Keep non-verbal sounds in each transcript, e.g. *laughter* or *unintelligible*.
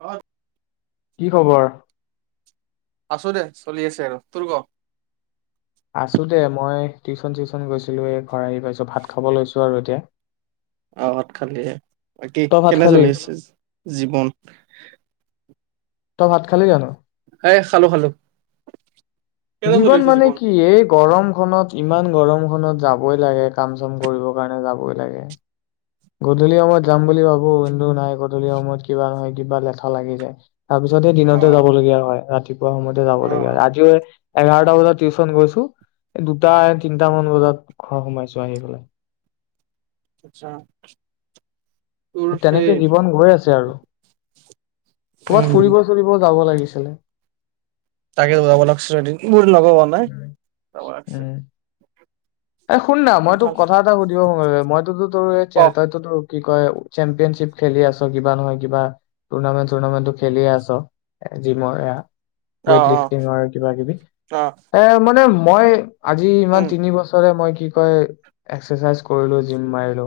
হয় কি খবৰ আছো দে চলি আছে আৰু তোৰ ক আছো দে মই টিউশচন চিউচন গৈছিলো এই ঘৰ আহি পাইছো ভাত খাব লৈছো আৰু এতিয়া আহত খালিহে বাকী তই ভাত কেনে খালি? চলি আছে জীৱন তই ভাত খালি জানো এ খালো খালো কেনে চলি জীৱন আছে মানে কি এই গৰম খনত ইমান গৰমখনত যাবই লাগে কাম চাম কৰিব কাৰণে যাবই লাগে গধূলি সময়ত যাম বুলি ভাবো কিন্তু নাই গধূলি সময়ত কিবা নহয় কিবা লেঠা লাগি যায় তাৰপিছতে অ দিনতে যাবলগীয়া হয় ৰাতি ত সময়তে যাব অ লগীয়া হয় আজিও এঘাৰটা বজাত টিউচন গৈছো দুটা তিনটাামান বজাত ঘৰ সোমাইছো আহি পেলাই আচ্ছা তোৰ সেই তেনেকে জীৱন গৈ আছে আৰু ক'বাত উম ফুৰিব চুৰিব যাব লাগিছে কেলে তাকে যাব লাগছে এদিন মো লগ ক নাই উম, যাব লাগচে এ শুন না মই তোক কথা এটা সুধিব সোনে মইতোতো তোৰ ক অ তইতো তোৰ কি কয় চেম্পিয়নশ্বিপ খেলি আছ কিবা নহয় কিবা টুৰ্নামেন্ট চুৰ্ণামেন্টটো খেলিয়ে আছ এ জিমৰ এয়া অ ৱট লিফটিংৰ কিবা কিবি অ এ মানে মই আজি ইমান উম তিনিবছৰ মই কি কই এক্সাৰচাইজ কৰিলো জিম মাৰিলো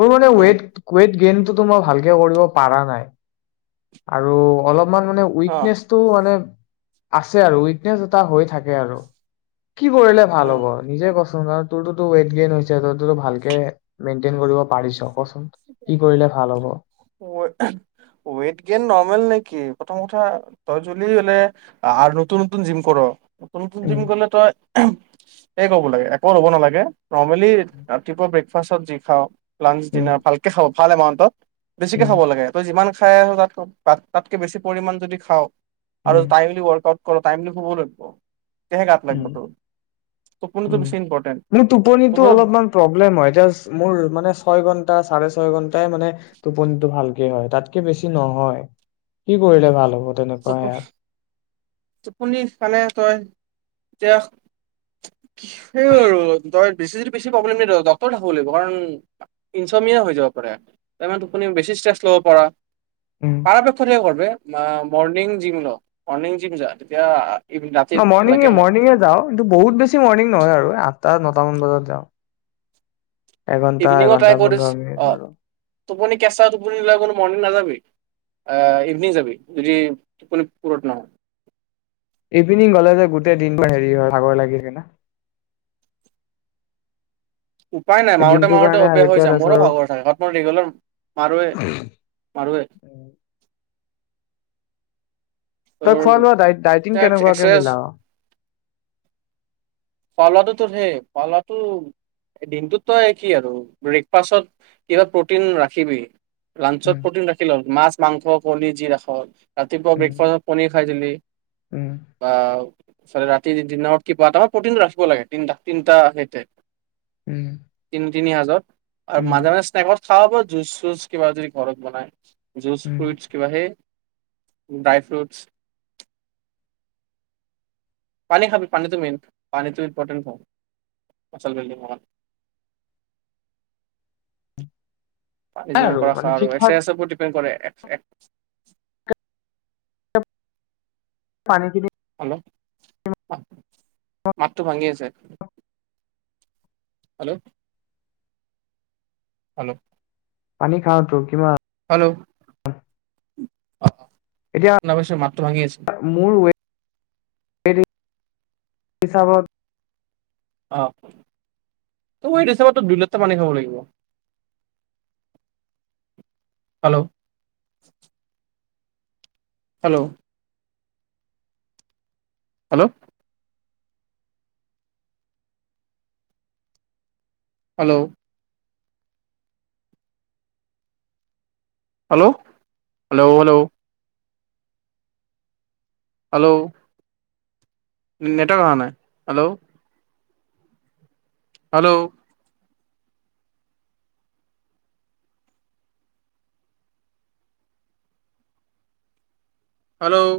মোৰ মানে উম ৱেট ৱেট গেন হেতু টো মই ভালকে কৰিব পাৰা নাই আৰু অলপ তোমাক মানে অ উইকনেচটো মানে আছে আৰু উইকনেছ এটা হৈ থাকে আৰু কি কৰিলে ভাল উম হ'ব নিজে ক কাৰণ তোৰ টু টো ৱেট গেন হৈছে তই টো ভালকে মেইনণ্টেইন কৰিব পাৰা ৱেইট গেইন নৰ্মেল নেকি প্ৰথম উঠা তই জল হলে নতুন নতুন জিম কৰ নতুন নতুন জিম উম গলে তই হো এই ক লাগে একো লব নালাগে নিৰ্মালী চা চব্জি খাওঁ লাঞ্চ উম ডিনাৰ ভালকে খাওঁ ভাল এ মাউণ্টত বেছিকে উম খাব লাগে তই যিমান খাই আহো তাত তাতকে বেছি পৰিমাণ যদি খাওঁ আৰু উম টমলি ৱৰ্কআউট কৰ টাইমলী শুব লাগিব তেতিয়াহে গাত উ লাগিব তোৰ টোপনিটো উ বেছি ইম্পৰ্টেণ্ট মোৰ টোপনো টোপনিটো অল প্ৰবলেম হয় জাষ্ট মোৰ মানে ছয় -ঘন্টা, চাৰে -ছয় -ঘন্টাই মানে টোপনিটো ভালকে হয় তাতকে বেছি নহয় কি কৰিলে ভাল হ'ব? তেনেকুৱা টোপনি ইয়াত, - টোপনি ফালে তই দে, - সেই আৰু তই, বেছি যদি বেছি প্ৰব্লেম নিদয়ক ডক্তৰ দেখাব লাগিব কাৰণ ইনচমিয়া হৈ যাব পাৰে, তাৰমানে টোপনি বেছি ষ্ট্ৰেছ ল'ব পৰা, উম *unintelligible* বে', না, মৰ্ণিং জিম ল', মৰ্ণিং, জিম যা তেতিয়া, - ন', মৰ্ণিঙে- মৰ্ণঙে যাওঁ কিন্তু, বহুত বেছি মৰ্ণিং নহয় আৰু আঠটা- নটামান বজাত যাওঁ। এঘন্টা- ইভিনিঙো ট্ৰাই এঘন্টা, কৰিছ পোন্ধৰ- মিনিট অ মাৰো। টোপনি কেঁচা টোপনি লৈ বোলো মৰ্ণিং নাযাবি আহ', ইভিনিং যাবি যদি টোপনি পুৰ নহয়। ইভিনিং গলে যে, গোটেই দিনটো হেৰি হয় ভাগৰ লাগি যায় না। উপায় নাই মাৰোতে দিনটোৰ -মাৰোতে কাৰণে আহি অভ্যস হৈ পেলাই যাম তাৰপিছত মোৰো আৰু ভাগৰ থাকে, মই ৰেগুলাৰ মাৰোৱে- মাৰোৱে। তই তোৰ খোৱা লোৱা ডাইট -ডাইটিং কেনেকুৱাকে এক্সাৰচাইজ মিলাও? খোৱা - লোৱাতো তোৰ হেই খোৱা - লোৱাতো দিনটোত তই কি, আৰু ব্ৰেকফাষ্টত কিবা প্ৰটিন ৰাখিবি। লাঞ্চত উম, প্ৰটিন ৰাখি লওঁ মাছ, - মাংস -কণী যি ৰাখ, ৰাতিপুৱা উম, ব্ৰেকফাষ্টত পনীৰ, খাই দিলি। উম, *unintelligible* চাৰা ৰাতি দিনত কি খোৱা টাইমত, প্ৰটিন ৰাখিব লাগে তিনটা -তিনটা সেইতে, উম, - কিন্ত, তিনি হাজত, আৰু উম, মাজে- মাজে স্নেকত, খাঁওব জুচ -চুচ কিবা যদি ঘৰত বনায়। জুচ -ফ্ৰুইটছ উম। কিবাহে, - ড্ৰাই -ফ্ৰুটচ, পানী খাবি পানীটো মেইন। পানীটো ইম্পৰ্টেণ্ট হয়, মচল বিল্ডিং হোৱাত, পানী নাই যিমান পাৰা মানে খা ঠিক আৰু ঠাক আছে আছে প্ৰটি, ট্ৰেন কৰে এক্স - এক, - পানী কিনি, *unintelligible* মাতটো ভাঙি আছে। হেল্ল' হেল্ল' পানী খাওঁতো কিমান হেল্ল' অ অ এতিয়া শুনা নগৈছে মাত টো ভাঙি আহিছে মোৰ ৱেট হিচাপত আহ তই মোৰ হিচাপত দিনত ও পানী খাব লাগিব hello hello hello hello hello hello hello hello নি নেটৱৰ্ক অহা নাই হেল্ল' হেল্ল' হেল্ল',